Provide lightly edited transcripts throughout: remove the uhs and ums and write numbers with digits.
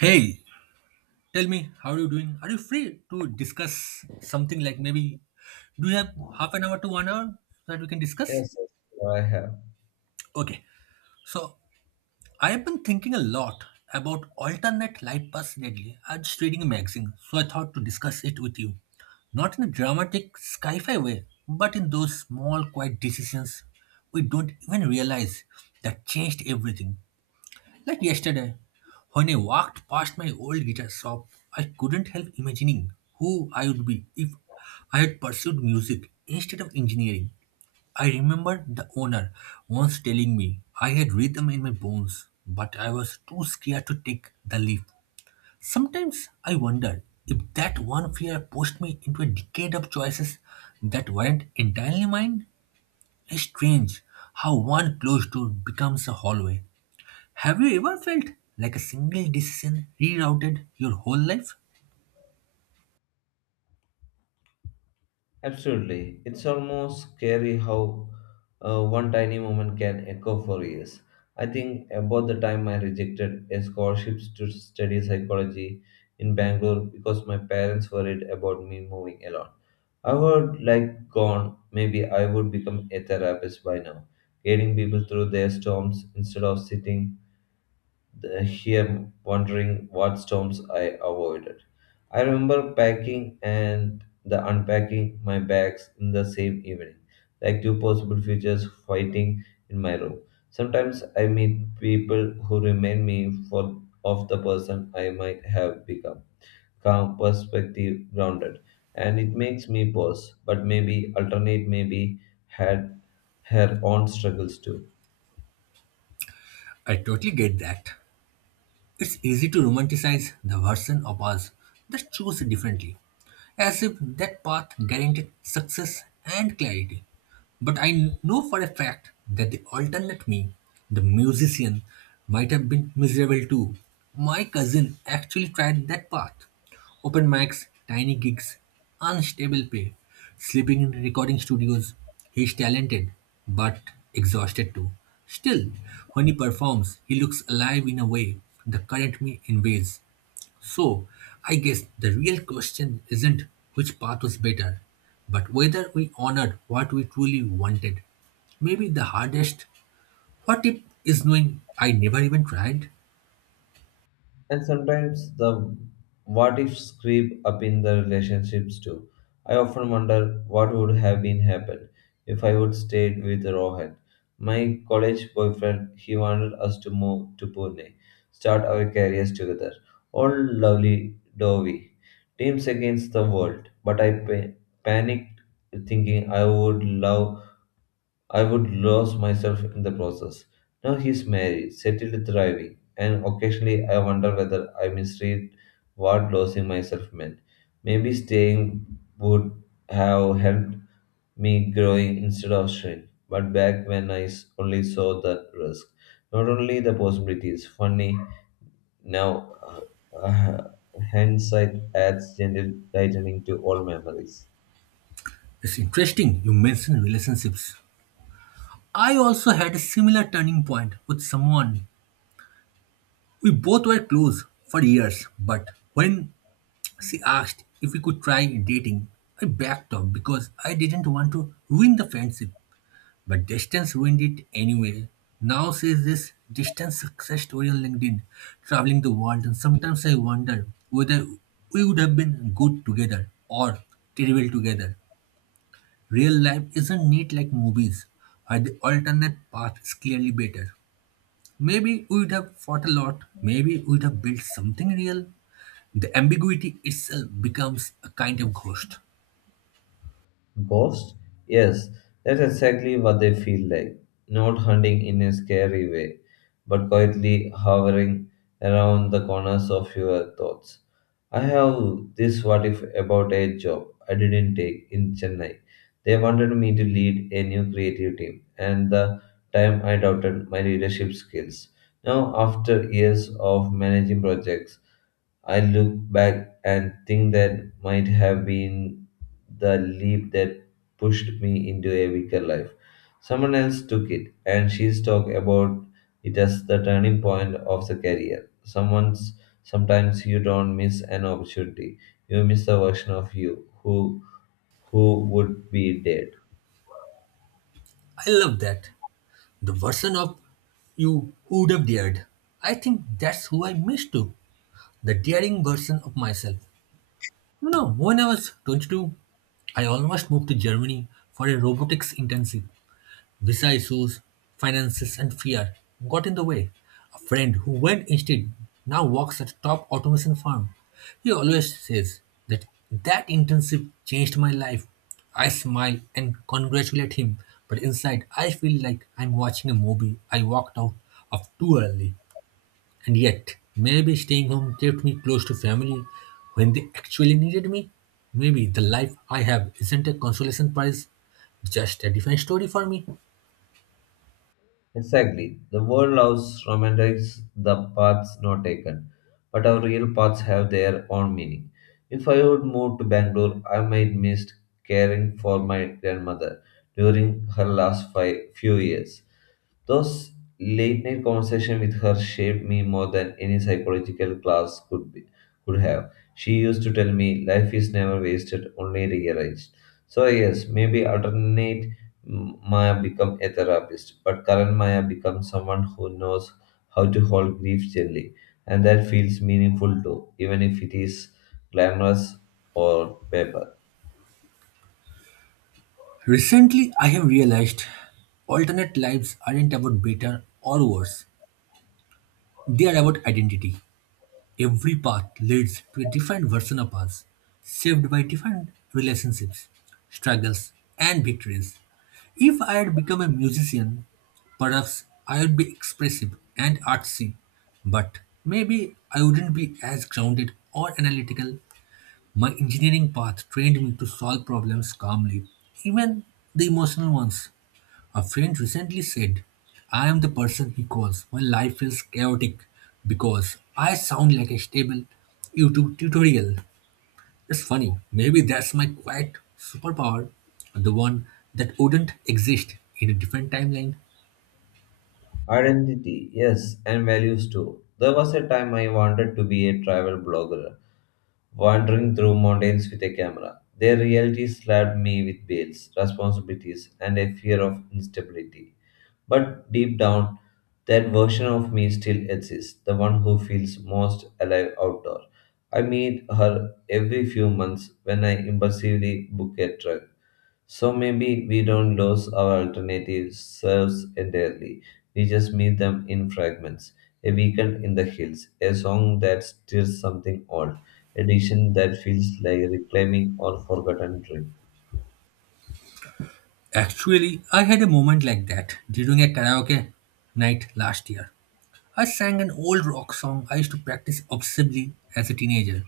Hey, tell me, how are you doing? Are you free to discuss something like maybe do you have half an hour to 1 hour that we can discuss? Yes, yes, I have. Okay, so I have been thinking a lot about alternate life paths lately. I was reading a magazine, so I thought to discuss it with you. Not in a dramatic sci fi way, but in those small, quiet decisions we don't even realize that changed everything. Like yesterday, when I walked past my old guitar shop, I couldn't help imagining who I would be if I had pursued music instead of engineering. I remember the owner once telling me I had rhythm in my bones, but I was too scared to take the leap. Sometimes I wonder if that one fear pushed me into a decade of choices that weren't entirely mine. It's strange how one closed door becomes a hallway. Have you ever felt like a single decision rerouted your whole life? Absolutely. It's almost scary how one tiny moment can echo for years. I think about the time I rejected a scholarship to study psychology in Bangalore because my parents worried about me moving alone. I would like gone, maybe I would become a therapist by now, guiding people through their storms instead of sitting here wondering what storms I avoided. I remember packing and the unpacking my bags in the same evening, like two possible futures fighting in my room. Sometimes I meet people who remind me for of the person I might have become. Calm, perspective, grounded, and it makes me pause. But maybe alternate, maybe had her own struggles too. I totally get that. It's easy to romanticize the version of us that chose differently, as if that path guaranteed success and clarity. But I know for a fact that the alternate me, the musician, might have been miserable too. My cousin actually tried that path. Open mics, tiny gigs, unstable pay, sleeping in recording studios. He's talented, but exhausted too. Still, when he performs, he looks alive in a way the current me invades. So, I guess the real question isn't which path was better, but whether we honored what we truly wanted. Maybe the hardest what if is knowing I never even tried? And sometimes the what ifs creep up in the relationships too. I often wonder what would have been happened if I would stayed with Rohan. My college boyfriend, he wanted us to move to Pune, start our careers together. All lovely dovey. Teams against the world. But panicked thinking I would lose myself in the process. Now he's married, settled, thriving, and occasionally I wonder whether I misread what losing myself meant. Maybe staying would have helped me growing instead of shrink. But back when only saw the risk, not only the possibilities. Funny now, uh, uh, hindsight adds gentle lightening to all memories. It's interesting you mentioned relationships. I also had a similar turning point with someone. We both were close for years, but when she asked if we could try dating, I backed off because I didn't want to ruin the friendship. But distance win it anyway. Now sees this distance success story on LinkedIn, traveling the world, and sometimes I wonder whether we would have been good together or terrible together. Real life isn't neat like movies, where the alternate path is clearly better. Maybe we would have fought a lot, maybe we would have built something real. The ambiguity itself becomes a kind of ghost. Ghosts? Yes, that's exactly what they feel like. Not hunting in a scary way, but quietly hovering around the corners of your thoughts. I have this what if about a job I didn't take in Chennai. They wanted me to lead a new creative team, and the time I doubted my leadership skills. Now, after years of managing projects, I look back and think that might have been the leap that pushed me into a weaker life. Someone else took it, and she's talked about it as the turning point of the career. Someone's sometimes you don't miss an opportunity; you miss the version of you who would be dead. I love that. The version of you who'd have dared. I think that's who I missed too. The daring version of myself. You know, when I was 22, I almost moved to Germany for a robotics intensive. Visa issues, finances, and fear got in the way. A friend who went instead now works at a top automation firm. He always says that that internship changed my life. I smile and congratulate him, but inside I feel like I'm watching a movie I walked out of too early. And yet, maybe staying home kept me close to family when they actually needed me. Maybe the life I have isn't a consolation prize, just a different story for me. Exactly. The world loves romantics the paths not taken, but our real paths have their own meaning. If I would move to Bangalore, I might miss caring for my grandmother during her last five, few years. Those late night conversations with her shaped me more than any psychological class could have. She used to tell me life is never wasted, only realized. So yes, maybe alternate Maya become a therapist, but current Maya becomes someone who knows how to hold grief gently, and that feels meaningful too, even if it is glamorous or paper. Recently, I have realized alternate lives aren't about better or worse, they are about identity. Every path leads to a different version of us, shaped by different relationships, struggles, and victories. If I had become a musician, perhaps I would be expressive and artsy, but maybe I wouldn't be as grounded or analytical. My engineering path trained me to solve problems calmly, even the emotional ones. A friend recently said, I am the person he calls when life feels chaotic because I sound like a stable YouTube tutorial. It's funny, maybe that's my quiet superpower, the one that wouldn't exist in a different timeline. Identity, yes, and values too. There was a time I wanted to be a travel blogger, wandering through mountains with a camera. Their reality slapped me with bills, responsibilities, and a fear of instability. But deep down, that version of me still exists, the one who feels most alive outdoor. I meet her every few months when I impulsively book a trip so maybe we don't lose our alternative selves entirely. We just meet them in fragments. A weekend in the hills, a song that stirs something old, a diction that feels like reclaiming or forgotten dreams. Actually, I had a moment like that during a karaoke night last year. I sang an old rock song I used to practice obsessively as a teenager,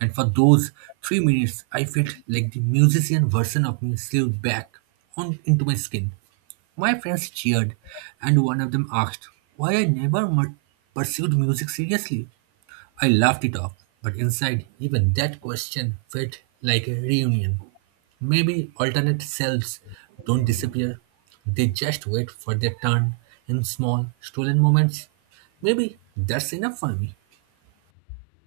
and for those 3 minutes, I felt like the musician version of me slid back on into my skin. My friends cheered, and one of them asked why I never pursued music seriously. I laughed it off, but inside, even that question felt like a reunion. Maybe alternate selves don't disappear, they just wait for their turn in small, stolen moments. Maybe that's enough for me.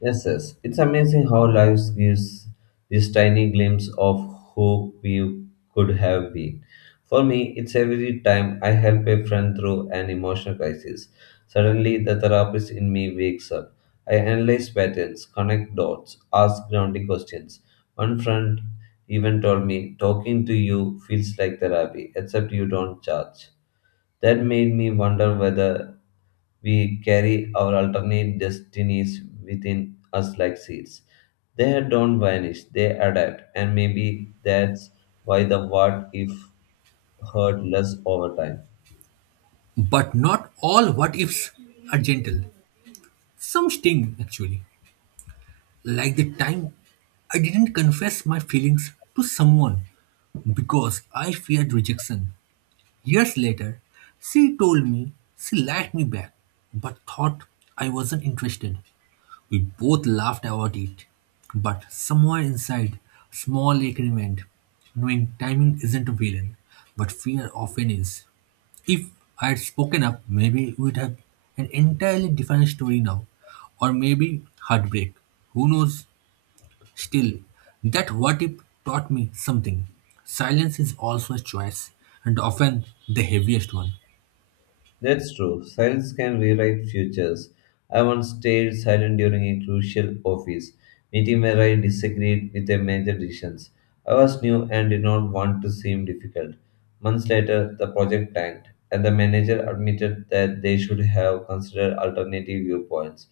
Yes, yes. It's amazing how life gives this tiny glimpse of who we could have been. For me, it's every time I help a friend through an emotional crisis. Suddenly, the therapist in me wakes up. I analyze patterns, connect dots, ask grounding questions. One friend even told me, talking to you feels like therapy, except you don't charge. That made me wonder whether we carry our alternate destinies within us like seeds. They don't vanish, they adapt, and maybe that's why the what if hurt less over time. But not all what ifs are gentle. Some sting, actually. Like the time I didn't confess my feelings to someone because I feared rejection. Years later, she told me she liked me back, but thought I wasn't interested. We both laughed about it, but somewhere inside, small agreement, knowing timing isn't a villain, but fear often is. If I had spoken up, maybe we'd have an entirely different story now, or maybe heartbreak. Who knows? Still, that what if taught me something. Silence is also a choice, and often the heaviest one. That's true. Silence can rewrite futures. I once stayed silent during a crucial office meeting where I disagreed with a major decision. I was new and did not want to seem difficult. Months later, the project tanked, and the manager admitted that they should have considered alternative viewpoints.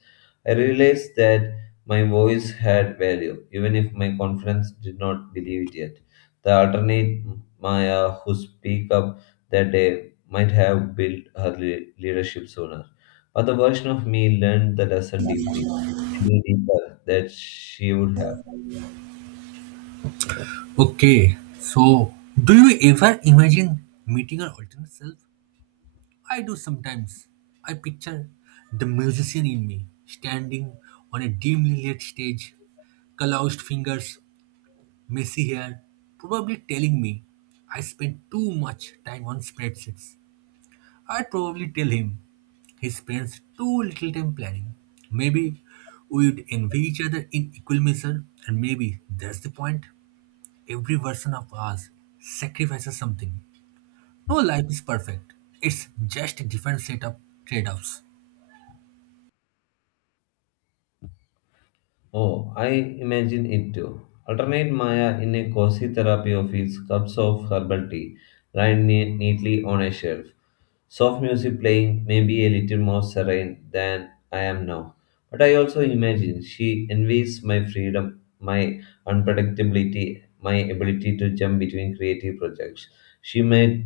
I realized that my voice had value, even if my confidence did not believe it yet. The alternate Maya who speak up that day might have built her leadership sooner. But the version of me learned the lesson deeply, any deeper that she would have. Okay, so do you ever imagine meeting your alternate self? I do sometimes. I picture the musician in me standing on a dimly lit stage, calloused fingers, messy hair, probably telling me I spent too much time on spreadsheets. I'd probably tell him he spends too little time planning. Maybe we'd envy each other in equal measure, and maybe that's the point. Every version of us sacrifices something. No life is perfect, it's just a different set of trade offs. Oh, I imagine it too. Alternate Maya in a cozy therapy office, cups of herbal tea lined neatly on a shelf. Soft music playing, maybe a little more serene than I am now. But I also imagine she envies my freedom, my unpredictability, my ability to jump between creative projects. She might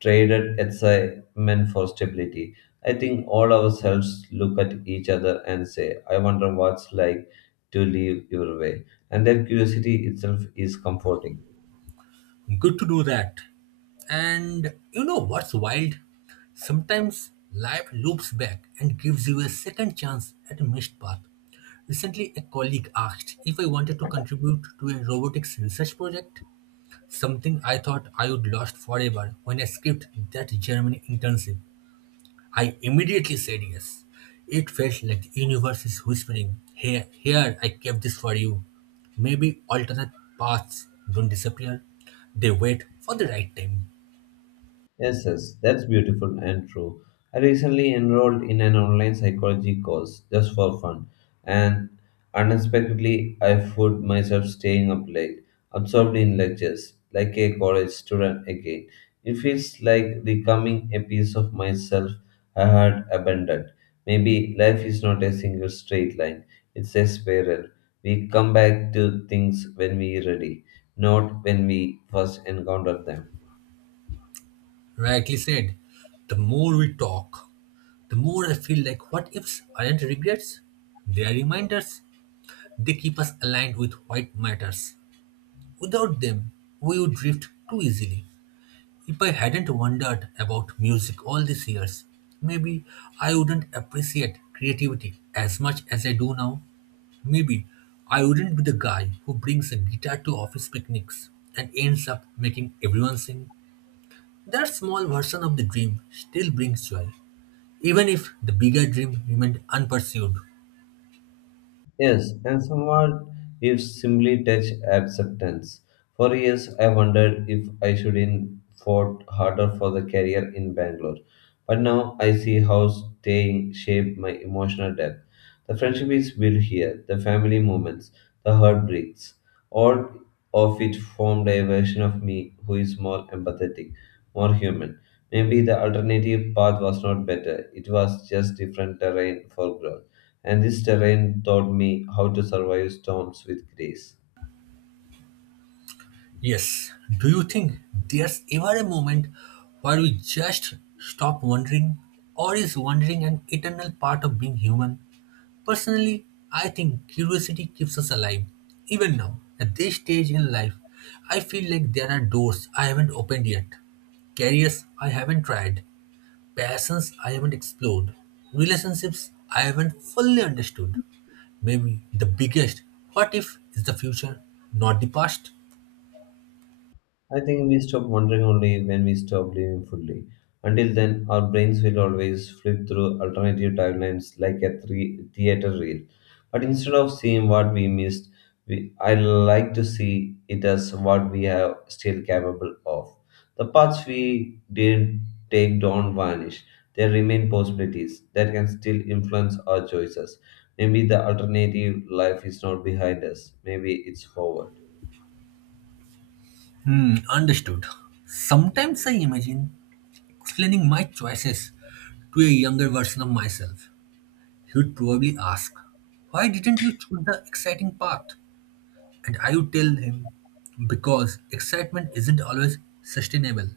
traded excitement for stability. I think all ourselves look at each other and say, I wonder what's like to live your way. And that curiosity itself is comforting. Good to do that. And you know what's wild? Sometimes life loops back and gives you a second chance at a missed path. Recently, a colleague asked if I wanted to contribute to a robotics research project. Something I thought I would lost forever when I skipped that Germany intensive. I immediately said yes. It felt like the universe is whispering, here, here, I kept this for you. Maybe alternate paths don't disappear. They wait for the right time. Yes, yes, that's beautiful and true. I recently enrolled in an online psychology course just for fun, and unexpectedly, I found myself staying up late, absorbed in lectures, like a college student again. It feels like becoming a piece of myself I had abandoned. Maybe life is not a single straight line, it's a spiral. We come back to things when we're ready, not when we first encounter them. Rightly said. The more we talk, the more I feel like what ifs aren't regrets, they are reminders. They keep us aligned with what matters. Without them, we would drift too easily. If I hadn't wondered about music all these years, maybe I wouldn't appreciate creativity as much as I do now. Maybe I wouldn't be the guy who brings a guitar to office picnics and ends up making everyone sing. That small version of the dream still brings joy, even if the bigger dream remained unpursued. Yes, and somewhat we've simply touched acceptance. For years, I wondered if I should in fought harder for the career in Bangalore. But now I see how staying shaped my emotional depth. The friendship is built here, the family moments, the heartbreaks, all of it formed a version of me who is more empathetic, more human. Maybe the alternative path was not better, it was just different terrain for growth and this terrain taught me how to survive storms with grace. Yes. Do you think there's ever a moment where we just stop wondering, or is wondering an eternal part of being human? Personally, I think curiosity keeps us alive. Even now, at this stage in life, I feel like there are doors I haven't opened yet, careers I haven't tried, passions I haven't explored, relationships I haven't fully understood. Maybe the biggest what if is the future, not the past. I think we stop wondering only when we stop living fully. Until then, our brains will always flip through alternative timelines like a three theater reel. But instead of seeing what we missed, we, I like to see it as what we are still capable of. The paths we didn't take don't vanish. There remain possibilities that can still influence our choices. Maybe the alternative life is not behind us. Maybe it's forward. Hmm, understood. Sometimes I imagine explaining my choices to a younger version of myself. He would probably ask, why didn't you choose the exciting path? And I would tell him, because excitement isn't always sustainable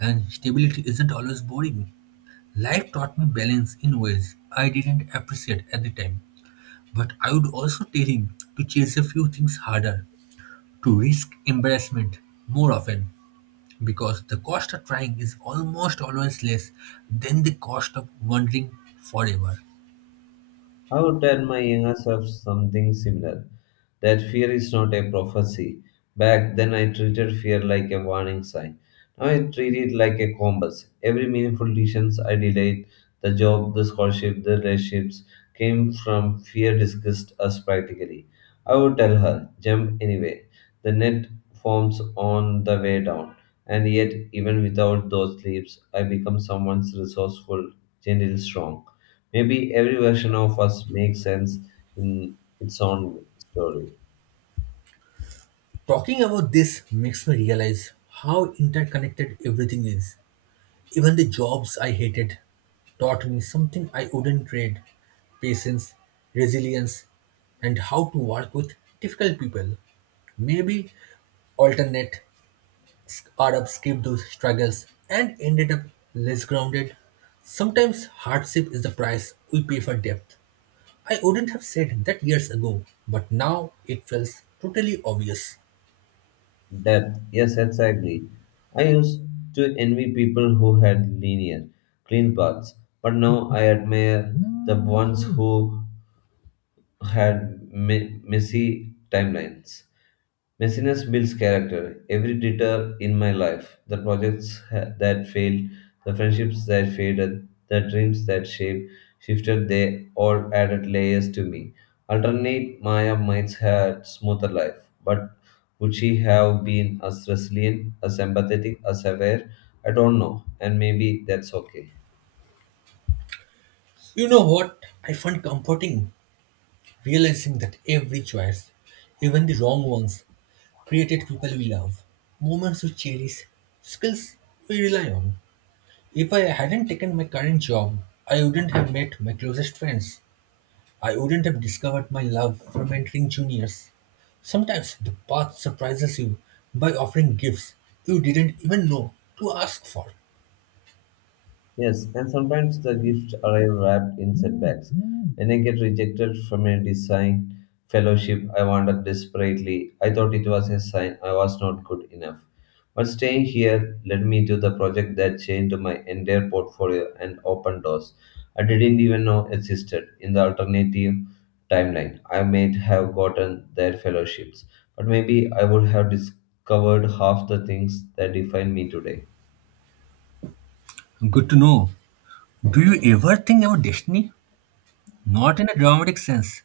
and stability isn't always boring. Life taught me balance in ways I didn't appreciate at the time. But I would also tell him to chase a few things harder, to risk embarrassment more often because the cost of trying is almost always less than the cost of wandering forever. I would tell my younger self something similar that fear is not a prophecy. Back then, I treated fear like a warning sign. Now I treat it like a compass. Every meaningful decision I delayed, the job, the scholarship, the relationships, came from fear discussed us practically. I would tell her, jump anyway. The net forms on the way down. And yet, even without those leaps, I become someone's resourceful, gentle, strong. Maybe every version of us makes sense in its own story. Talking about this makes me realize how interconnected everything is. Even the jobs I hated taught me something I wouldn't trade, patience, resilience, and how to work with difficult people. Maybe alternate Arabs skipped those struggles and ended up less grounded. Sometimes hardship is the price we pay for depth. I wouldn't have said that years ago, but now it feels totally obvious. Depth, yes, exactly. I used to envy people who had linear, clean paths, but now I admire the ones who had messy timelines. Messiness builds character. Every detour in my life, the projects that failed, the friendships that faded, the dreams that shaped, shifted, they all added layers to me. Alternate Maya might had smoother life, but would she have been as resilient, as empathetic, as aware? I don't know, and maybe that's okay. You know what? I find comforting realizing that every choice, even the wrong ones, created people we love, moments we cherish, skills we rely on. If I hadn't taken my current job, I wouldn't have met my closest friends. I wouldn't have discovered my love for mentoring juniors. Sometimes the path surprises you by offering gifts you didn't even know to ask for. Yes, and sometimes the gifts arrive wrapped in setbacks. When I get rejected from a design fellowship, I wandered desperately. I thought it was a sign I was not good enough. But staying here led me to the project that changed my entire portfolio and opened doors I didn't even know existed. In the alternative timeline, I might have gotten their fellowships, but maybe I would have discovered half the things that define me today. Good to know. Do you ever think about destiny? Not in a dramatic sense,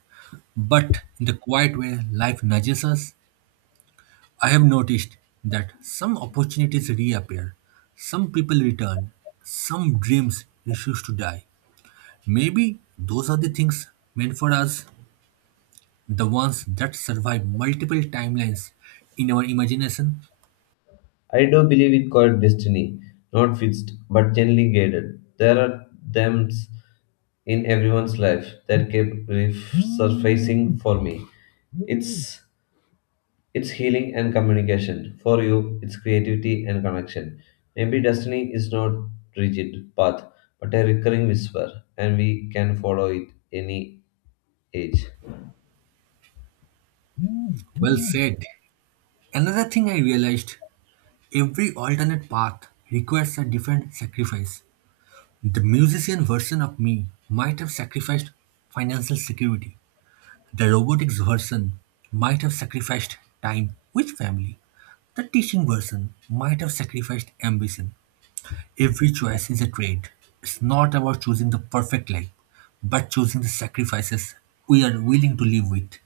but in the quiet way life nudges us. I have noticed that some opportunities reappear, some people return, some dreams refuse to die. Maybe those are the things meant for us, the ones that survive multiple timelines in our imagination. I do believe in called destiny, not fixed but gently guided. There are themes in everyone's life that kept resurfacing for me. It's it's healing and communication. For you, it's creativity and connection. Maybe destiny is not rigid path, but a recurring whisper, and we can follow it any age. Well said. Another thing I realized, every alternate path requires a different sacrifice. The musician version of me might have sacrificed financial security. The robotics version might have sacrificed time with family. The teaching version might have sacrificed ambition. Every choice is a trade. It's not about choosing the perfect life, but choosing the sacrifices we are willing to live with.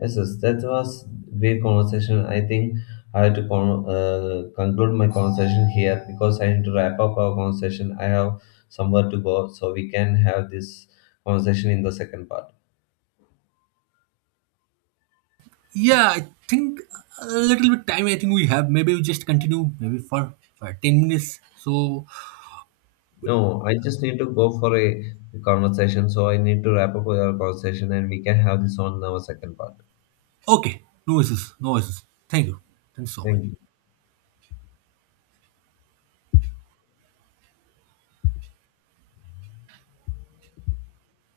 Yes, yes, that was great conversation. I think I have to conclude my conversation here because I need to wrap up our conversation. I have somewhere to go, so we can have this conversation in the second part. Yeah, I think a little bit time I think we have. Maybe we just continue maybe for 10 minutes. So, No, I just need to go for a conversation, so I need to wrap up our conversation, and we can have this on our second part. okay. No issues. No issues. Thank you. Thanks so much. Thank you.